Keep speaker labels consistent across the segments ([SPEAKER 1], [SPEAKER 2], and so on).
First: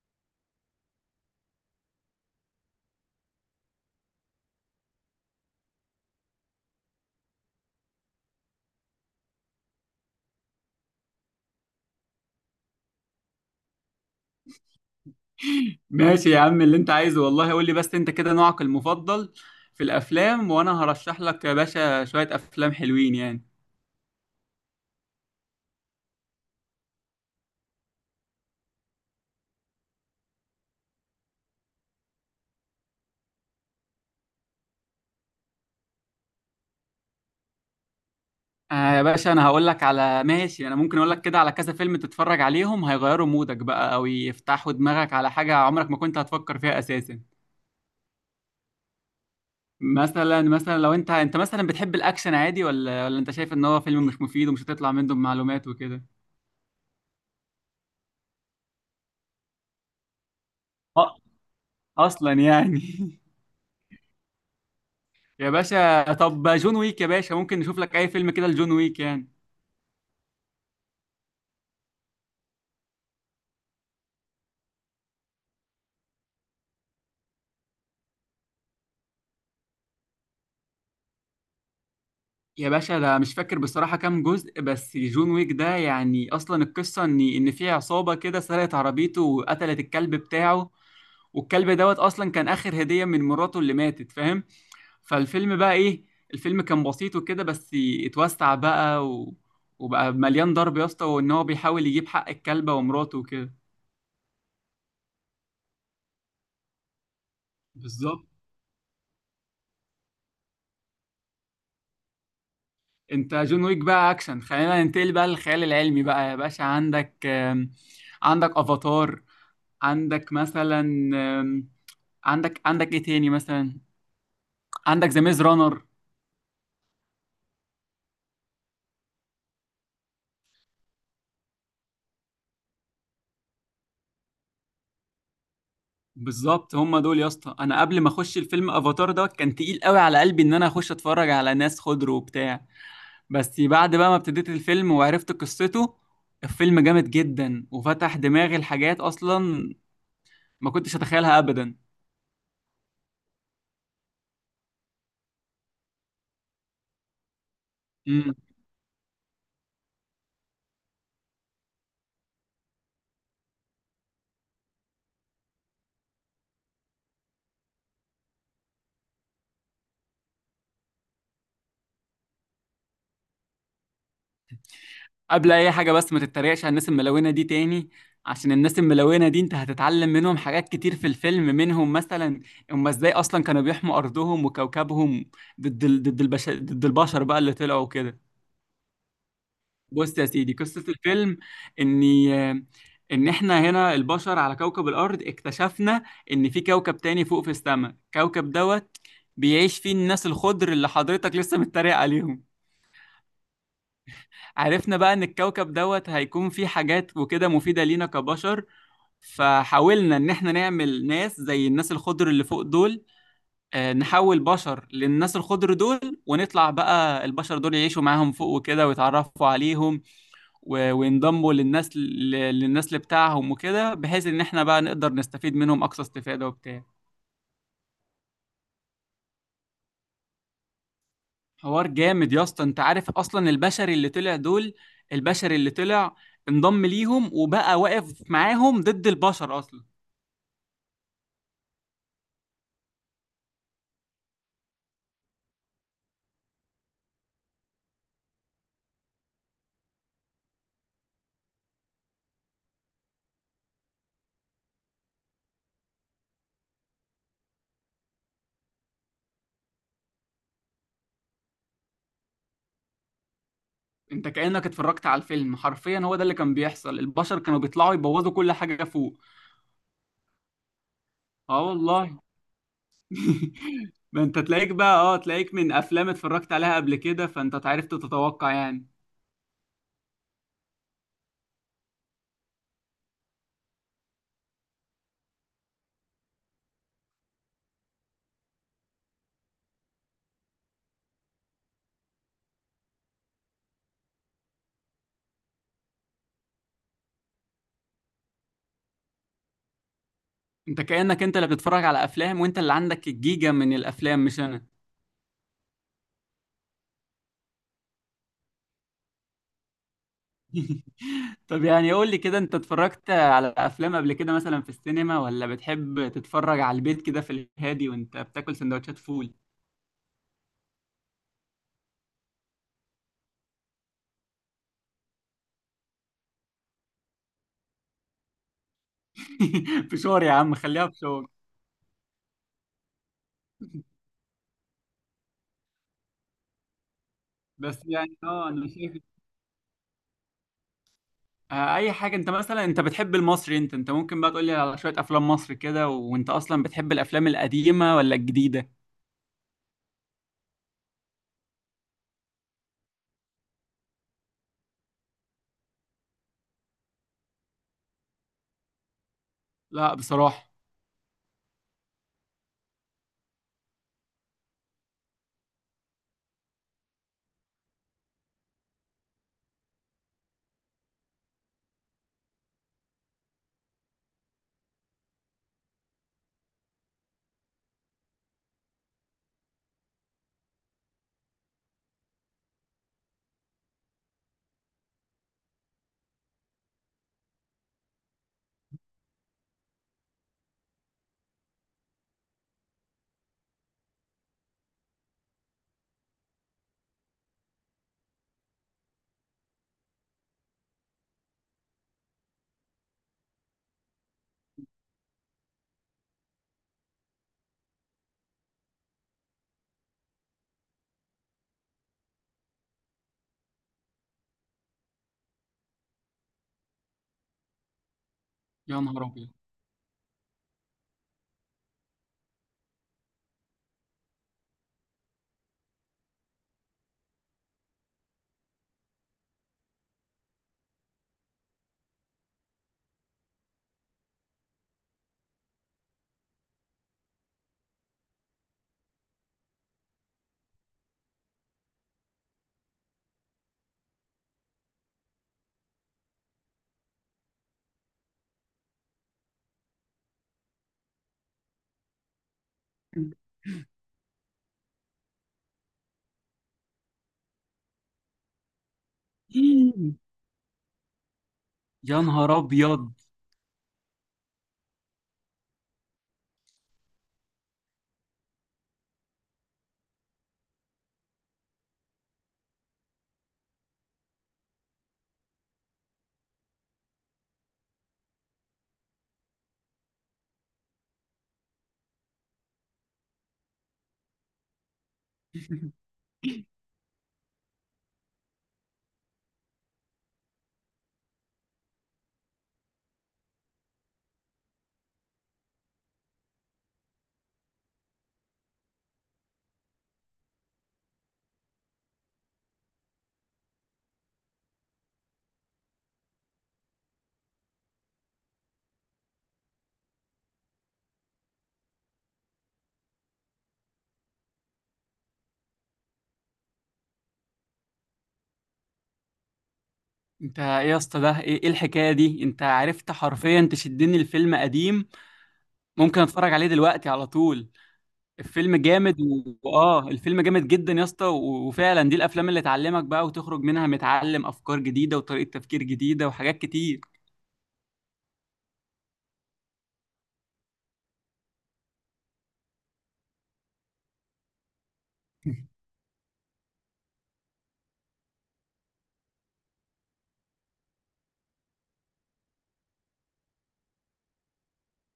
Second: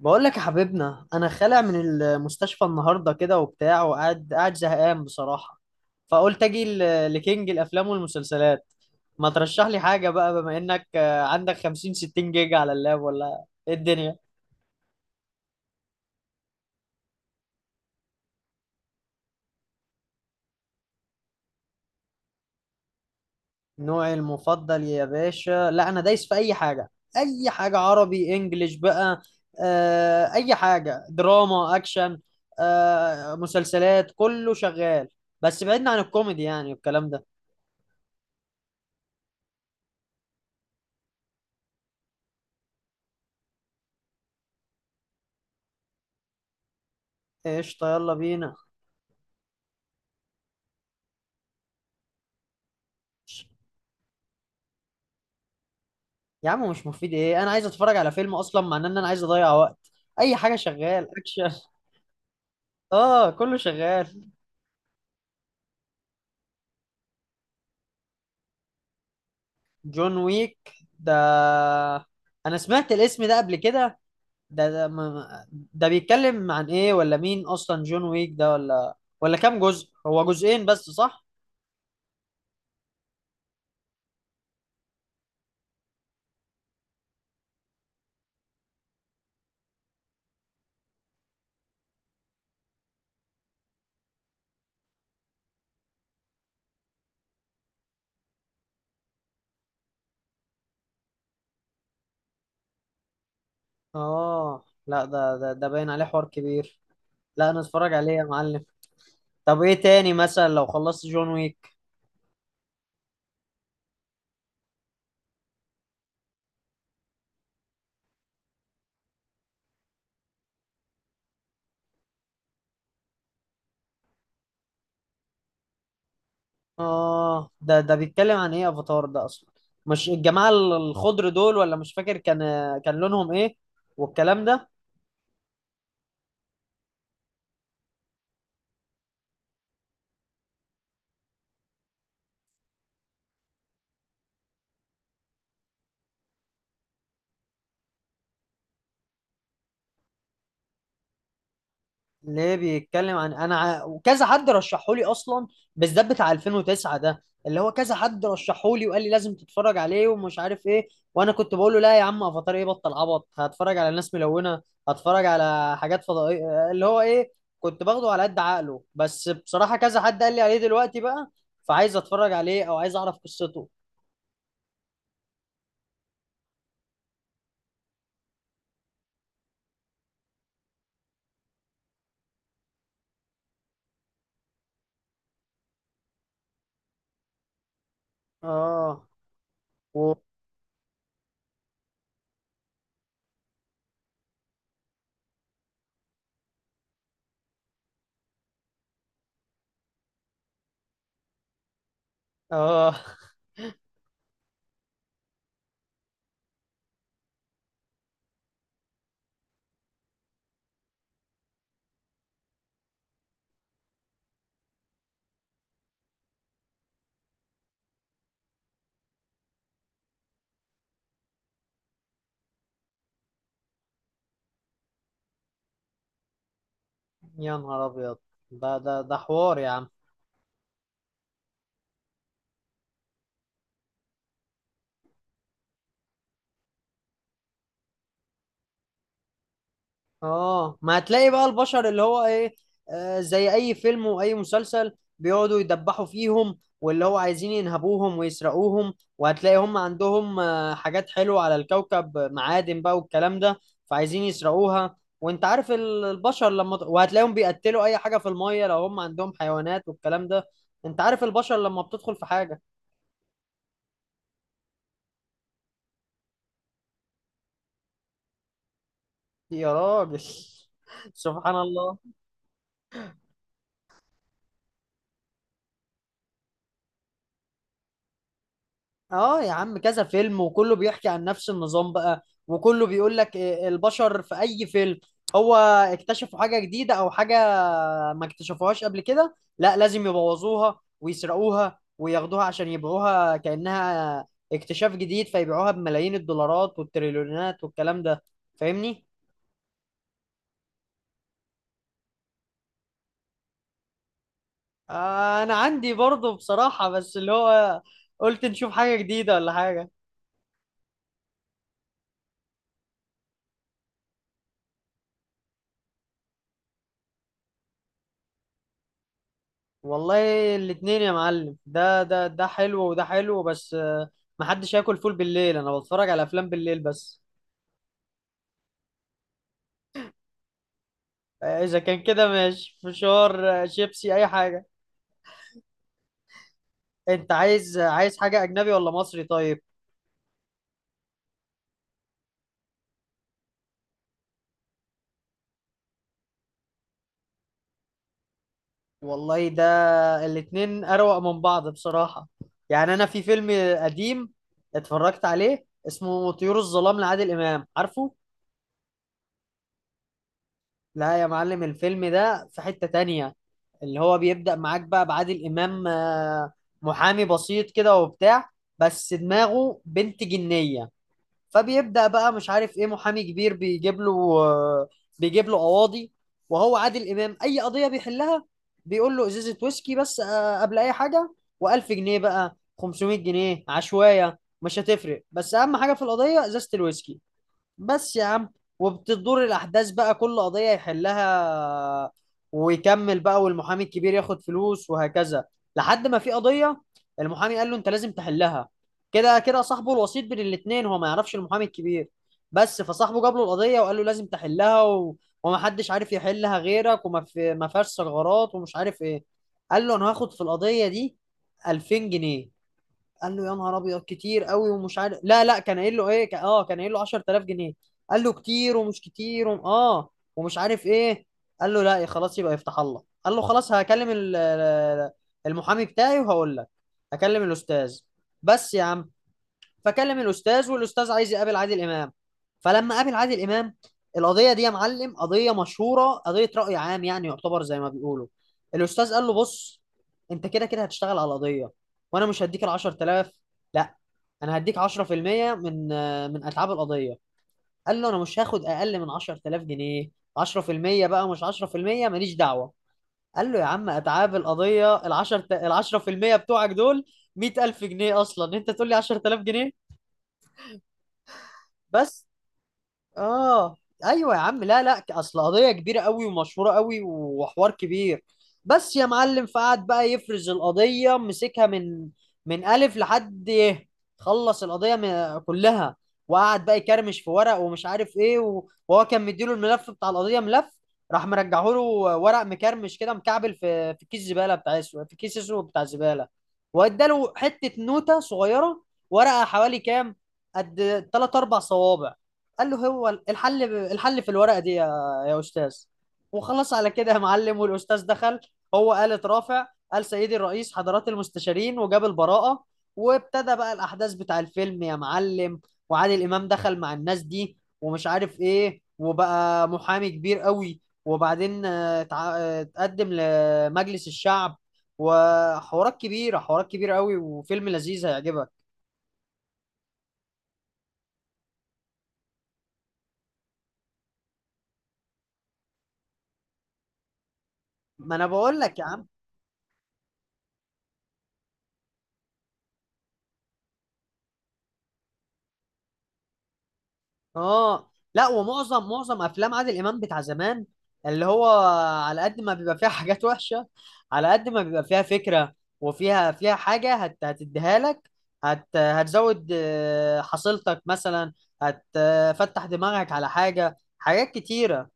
[SPEAKER 1] بقول لك يا حبيبنا انا خالع من المستشفى النهارده كده وبتاع وقاعد قاعد زهقان بصراحه. فقلت اجي لكينج الافلام والمسلسلات. ما ترشح لي حاجه بقى بما انك عندك 50 60 جيجا على اللاب ولا ايه الدنيا؟
[SPEAKER 2] ماشي يا عم اللي انت عايزه والله قول لي بس انت كده نوعك المفضل في الافلام، وانا هرشح لك يا باشا شوية افلام حلوين يعني.
[SPEAKER 1] نوعي المفضل يا باشا، لا انا دايس في اي حاجه. اي حاجه، عربي انجليش بقى. اي حاجه، دراما اكشن. مسلسلات، كله شغال. بس بعدنا عن الكوميدي يعني والكلام ده.
[SPEAKER 2] آه يا باشا انا هقول لك على ماشي، انا ممكن اقول لك كده على كذا فيلم تتفرج عليهم هيغيروا مودك بقى او يفتحوا دماغك على حاجة عمرك ما كنت هتفكر فيها اساسا.
[SPEAKER 1] قشطه، يلا بينا.
[SPEAKER 2] مثلا لو انت مثلا بتحب الاكشن عادي ولا انت شايف ان هو فيلم مش مفيد ومش هتطلع منه بمعلومات وكده؟
[SPEAKER 1] يا عم مش مفيد ايه، انا عايز اتفرج على فيلم اصلا، مع ان انا عايز اضيع وقت. اي حاجه شغال
[SPEAKER 2] أ-
[SPEAKER 1] اكشن.
[SPEAKER 2] اصلا يعني
[SPEAKER 1] اه كله شغال.
[SPEAKER 2] يا باشا طب جون ويك، يا باشا ممكن نشوف لك اي فيلم كده لجون ويك يعني.
[SPEAKER 1] جون ويك ده، انا سمعت الاسم ده قبل كده. ده ده, ما... ده بيتكلم عن ايه، ولا مين اصلا جون ويك ده، ولا كام جزء، هو جزئين بس صح؟
[SPEAKER 2] يا باشا ده مش فاكر بصراحة كام جزء، بس جون ويك ده يعني أصلا القصة إن في عصابة كده سرقت عربيته وقتلت الكلب بتاعه، والكلب دوت أصلا كان آخر هدية من مراته اللي ماتت، فاهم؟ فالفيلم بقى إيه؟ الفيلم كان بسيط وكده، بس اتوسع بقى وبقى مليان ضرب يا اسطى، وإن هو بيحاول يجيب حق الكلبة ومراته وكده.
[SPEAKER 1] اه لا، ده باين عليه حوار كبير. لا انا اتفرج عليه يا
[SPEAKER 2] بالظبط.
[SPEAKER 1] معلم. طب ايه تاني مثلا لو خلصت جون ويك؟
[SPEAKER 2] أنت جون ويك بقى أكشن، خلينا ننتقل بقى للخيال العلمي بقى يا باشا. عندك عندك أفاتار، عندك مثلا، آم، عندك ايه تاني مثلا، عندك ذا ميز رانر.
[SPEAKER 1] اه ده بيتكلم عن ايه افاتار ده اصلا؟ مش الجماعه الخضر دول؟ ولا مش فاكر، كان لونهم ايه والكلام ده.
[SPEAKER 2] بالظبط هم دول يا اسطى. انا قبل ما اخش الفيلم افاتار ده كان تقيل قوي على قلبي ان انا اخش اتفرج على ناس خضر وبتاع، بس بعد بقى ما ابتديت الفيلم وعرفت قصته، الفيلم جامد جدا وفتح دماغي لحاجات اصلا ما كنتش اتخيلها ابدا.
[SPEAKER 1] ليه بيتكلم عن انا وكذا حد رشحه لي اصلا، بالذات بتاع 2009 ده، اللي هو كذا حد رشحه لي وقال لي لازم تتفرج عليه ومش عارف ايه. وانا كنت بقول له لا يا عم، افاتار ايه، بطل عبط، هتفرج على ناس ملونه؟ هتفرج على حاجات فضائيه اللي هو ايه؟ كنت باخده على قد عقله، بس بصراحه كذا حد قال لي عليه دلوقتي بقى، فعايز اتفرج عليه او عايز اعرف قصته.
[SPEAKER 2] قبل اي حاجه بس، ما تتريقش على الناس الملونه دي تاني، عشان الناس الملونه دي انت هتتعلم منهم حاجات كتير في الفيلم. منهم مثلا هم ازاي اصلا كانوا بيحموا ارضهم وكوكبهم ضد ضد البشر بقى اللي طلعوا كده.
[SPEAKER 1] اه. و...
[SPEAKER 2] بص يا سيدي، قصه الفيلم اني ان احنا هنا البشر على كوكب الارض اكتشفنا ان في كوكب تاني فوق في السماء، كوكب دوت بيعيش فيه الناس الخضر اللي حضرتك لسه متريق عليهم.
[SPEAKER 1] اه،
[SPEAKER 2] عرفنا بقى ان الكوكب دوت هيكون فيه حاجات وكده مفيدة لينا كبشر، فحاولنا ان احنا نعمل ناس زي الناس الخضر اللي فوق دول. نحول بشر للناس الخضر دول ونطلع بقى البشر دول يعيشوا معاهم فوق وكده ويتعرفوا عليهم وينضموا للناس للنسل بتاعهم وكده، بحيث ان احنا بقى نقدر نستفيد منهم اقصى استفادة وبتاع.
[SPEAKER 1] يا نهار ابيض، ده حوار يا عم.
[SPEAKER 2] حوار جامد يا اسطى. انت عارف اصلا البشر اللي طلع دول، البشر اللي طلع انضم ليهم وبقى واقف معاهم ضد البشر اصلا.
[SPEAKER 1] اه، ما هتلاقي بقى البشر اللي هو ايه، آه زي اي فيلم واي مسلسل. بيقعدوا يدبحوا فيهم، واللي هو عايزين ينهبوهم ويسرقوهم، وهتلاقي هم عندهم حاجات حلوة على الكوكب، معادن بقى والكلام ده. فعايزين يسرقوها. وانت عارف البشر لما وهتلاقيهم بيقتلوا اي حاجة في المية لو هم عندهم حيوانات والكلام ده. انت عارف البشر لما بتدخل في حاجة.
[SPEAKER 2] انت كأنك اتفرجت على الفيلم حرفيا، هو ده اللي كان بيحصل، البشر كانوا بيطلعوا يبوظوا كل حاجة فوق.
[SPEAKER 1] يا راجل. سبحان
[SPEAKER 2] اه
[SPEAKER 1] الله.
[SPEAKER 2] والله. ما انت تلاقيك بقى، اه تلاقيك من افلام اتفرجت عليها قبل كده، فانت عرفت تتوقع يعني.
[SPEAKER 1] اه يا عم، كذا فيلم وكله بيحكي عن نفس النظام بقى، وكله بيقول لك إيه البشر في اي فيلم. هو اكتشفوا حاجة جديدة او حاجة ما اكتشفوهاش قبل كده، لا لازم يبوظوها ويسرقوها وياخدوها عشان يبيعوها كأنها اكتشاف جديد، فيبيعوها بملايين الدولارات والتريليونات والكلام ده. فاهمني؟
[SPEAKER 2] انت كأنك انت اللي بتتفرج على افلام، وانت اللي عندك الجيجا من الافلام مش انا.
[SPEAKER 1] آه انا عندي برضه بصراحة، بس اللي هو قلت نشوف حاجة جديدة ولا حاجة.
[SPEAKER 2] طب يعني قول لي كده، انت اتفرجت على افلام قبل كده مثلا في السينما، ولا بتحب تتفرج على البيت كده في الهادي وانت بتاكل سندوتشات فول؟
[SPEAKER 1] والله الاتنين يا معلم، ده حلو وده حلو، بس محدش ياكل فول بالليل، انا بتفرج على افلام بالليل بس.
[SPEAKER 2] فشار يا عم، خليها فشار.
[SPEAKER 1] اذا كان كده ماشي، فشار، شيبسي، اي حاجة. انت عايز
[SPEAKER 2] بس يعني
[SPEAKER 1] عايز حاجة
[SPEAKER 2] اه انا
[SPEAKER 1] اجنبي ولا
[SPEAKER 2] شايف،
[SPEAKER 1] مصري طيب؟
[SPEAKER 2] اي حاجه. انت مثلا انت بتحب المصري؟ انت ممكن بقى تقول لي على شويه افلام مصر كده. وانت اصلا بتحب الافلام القديمه ولا الجديده؟
[SPEAKER 1] والله ده الاتنين اروق من بعض بصراحة. يعني انا في فيلم قديم اتفرجت عليه اسمه طيور الظلام لعادل امام، عارفه؟
[SPEAKER 2] لا بصراحه.
[SPEAKER 1] لا يا معلم، الفيلم ده في حتة تانية. اللي هو بيبدأ معاك بقى بعادل إمام محامي بسيط كده وبتاع، بس دماغه بنت جنية. فبيبدأ بقى مش عارف إيه، محامي كبير بيجيب له، آه، بيجيب له قواضي، وهو عادل إمام أي قضية بيحلها بيقول له إزازة ويسكي بس، قبل أي حاجة. و1000 جنيه بقى، 500 جنيه عشوائية مش هتفرق، بس أهم حاجة في القضية إزازة الويسكي بس يا عم. وبتدور الأحداث بقى، كل قضية يحلها ويكمل بقى، والمحامي الكبير ياخد فلوس وهكذا. لحد ما في قضية، المحامي قال له أنت لازم تحلها. كده كده صاحبه الوسيط بين الاتنين، هو ما يعرفش المحامي الكبير بس، فصاحبه جاب له القضية وقال له لازم تحلها ومحدش عارف يحلها غيرك، ما فيهاش ثغرات، ومش عارف إيه. قال له أنا هاخد في القضية دي 2000 جنيه. قال له يا نهار ابيض كتير قوي، ومش عارف، لا لا كان قايل له ايه، كان قايل له 10000 جنيه. قال له كتير
[SPEAKER 2] يا
[SPEAKER 1] ومش
[SPEAKER 2] نهار ابيض.
[SPEAKER 1] كتير اه ومش عارف ايه. قال له لا يا خلاص يبقى يفتح الله. قال له خلاص هكلم المحامي بتاعي وهقول لك، هكلم الاستاذ بس يا عم. فكلم الاستاذ، والاستاذ عايز يقابل عادل امام. فلما قابل عادل امام، القضيه دي يا معلم قضيه مشهوره، قضيه راي عام يعني، يعتبر زي ما بيقولوا. الاستاذ قال له بص، انت كده كده هتشتغل على القضيه، وانا مش هديك ال 10000، لا انا هديك 10% من اتعاب القضيه. قال له انا مش هاخد اقل من 10000 جنيه، 10% بقى مش 10%، ماليش دعوه. قال له يا عم، اتعاب القضيه ال 10 ال 10% بتوعك دول 100000 جنيه اصلا، انت تقول لي 10000 جنيه
[SPEAKER 2] يا
[SPEAKER 1] بس؟
[SPEAKER 2] نهار ابيض.
[SPEAKER 1] اه ايوه يا عم، لا لا اصل قضيه كبيره قوي ومشهوره قوي وحوار كبير بس يا معلم. فقعد بقى يفرز القضيه، مسكها من الف لحد يه. خلص القضيه كلها، وقعد بقى يكرمش في ورق ومش عارف ايه، وهو كان مديله الملف بتاع القضيه ملف، راح مرجعه له ورق مكرمش كده مكعبل في كيس زباله بتاع اسود، في كيس اسود بتاع زباله. واداله حته نوته صغيره، ورقه حوالي كام، قد 3 4 صوابع. قال له هو الحل، الحل في الورقه دي يا استاذ. وخلص على كده يا معلم، والاستاذ دخل هو قال اترافع، قال سيدي الرئيس حضرات المستشارين، وجاب البراءه. وابتدى بقى الاحداث بتاع الفيلم يا معلم، وعادل امام دخل مع الناس دي ومش عارف ايه، وبقى محامي كبير قوي، وبعدين اتقدم لمجلس الشعب. وحوارات كبيره، حوارات كبيره قوي، وفيلم لذيذ هيعجبك.
[SPEAKER 2] انت ايه يا اسطى، ده ايه إيه الحكايه دي؟ انت عرفت حرفيا تشدني، الفيلم قديم ممكن اتفرج عليه دلوقتي على طول.
[SPEAKER 1] ما انا
[SPEAKER 2] الفيلم
[SPEAKER 1] بقول لك يا
[SPEAKER 2] جامد
[SPEAKER 1] عم.
[SPEAKER 2] واه، الفيلم جامد جدا يا اسطى، وفعلا دي الافلام اللي تعلمك بقى وتخرج منها متعلم افكار جديده وطريقه تفكير جديده وحاجات كتير.
[SPEAKER 1] اه لا، ومعظم افلام عادل امام بتاع زمان، اللي هو على قد ما بيبقى فيها حاجات وحشه، على قد ما بيبقى فيها فكره، وفيها حاجه، هتديها لك، هتزود حصيلتك مثلا، هتفتح دماغك على حاجه، حاجات كتيره.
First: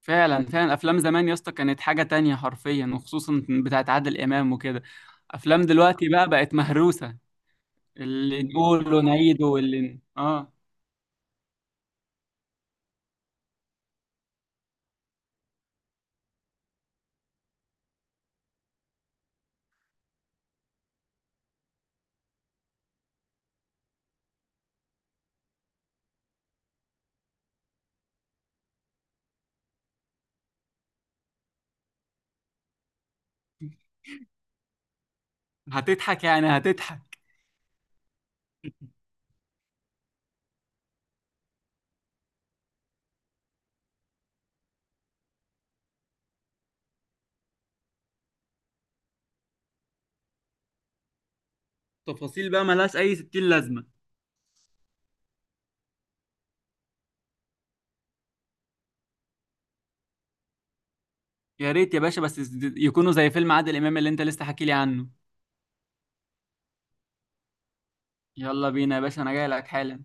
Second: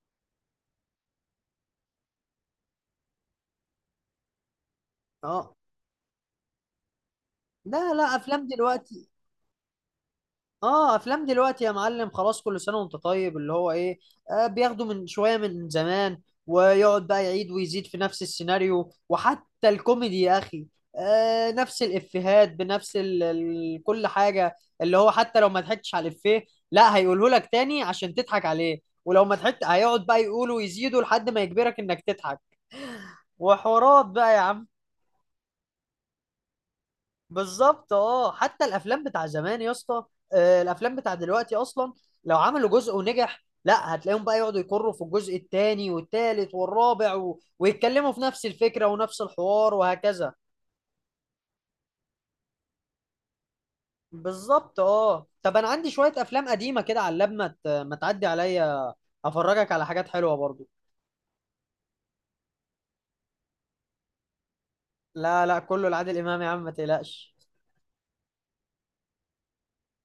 [SPEAKER 2] فعلا فعلا افلام زمان يا اسطى كانت حاجه تانية حرفيا، وخصوصا بتاعت عادل امام وكده.
[SPEAKER 1] اه
[SPEAKER 2] افلام دلوقتي بقى بقت مهروسه،
[SPEAKER 1] لا،
[SPEAKER 2] اللي
[SPEAKER 1] افلام
[SPEAKER 2] نقوله
[SPEAKER 1] دلوقتي.
[SPEAKER 2] نعيده واللي اه،
[SPEAKER 1] اه افلام دلوقتي يا معلم خلاص، كل سنه وانت طيب اللي هو ايه. آه بياخدوا من شويه من زمان، ويقعد بقى يعيد ويزيد في نفس السيناريو، وحتى الكوميدي يا اخي آه نفس الافيهات بنفس ال كل حاجه، اللي هو حتى لو ما ضحكتش على الافيه، لا هيقوله لك تاني عشان تضحك عليه، ولو ما ضحكت هيقعد بقى يقوله ويزيده لحد ما يجبرك انك تضحك، وحوارات بقى يا عم.
[SPEAKER 2] هتضحك يعني هتضحك،
[SPEAKER 1] بالظبط اه، حتى الافلام بتاع زمان يا اسطى، الافلام بتاع دلوقتي اصلا لو عملوا جزء ونجح، لا هتلاقيهم بقى يقعدوا يكروا في الجزء الثاني والثالث والرابع ويتكلموا في نفس الفكرة ونفس الحوار وهكذا.
[SPEAKER 2] تفاصيل بقى ملهاش اي ستين لازمه.
[SPEAKER 1] بالظبط اه، طب انا عندي شوية افلام قديمة كده على اللاب، ما تعدي عليا افرجك على حاجات حلوة برضو.
[SPEAKER 2] يا ريت يا باشا، بس يكونوا زي فيلم عادل امام اللي انت لسه حكي لي عنه.
[SPEAKER 1] لا لا كله لعادل امام يا عم ما تقلقش.
[SPEAKER 2] يلا بينا يا باشا، انا جاي لك حالا.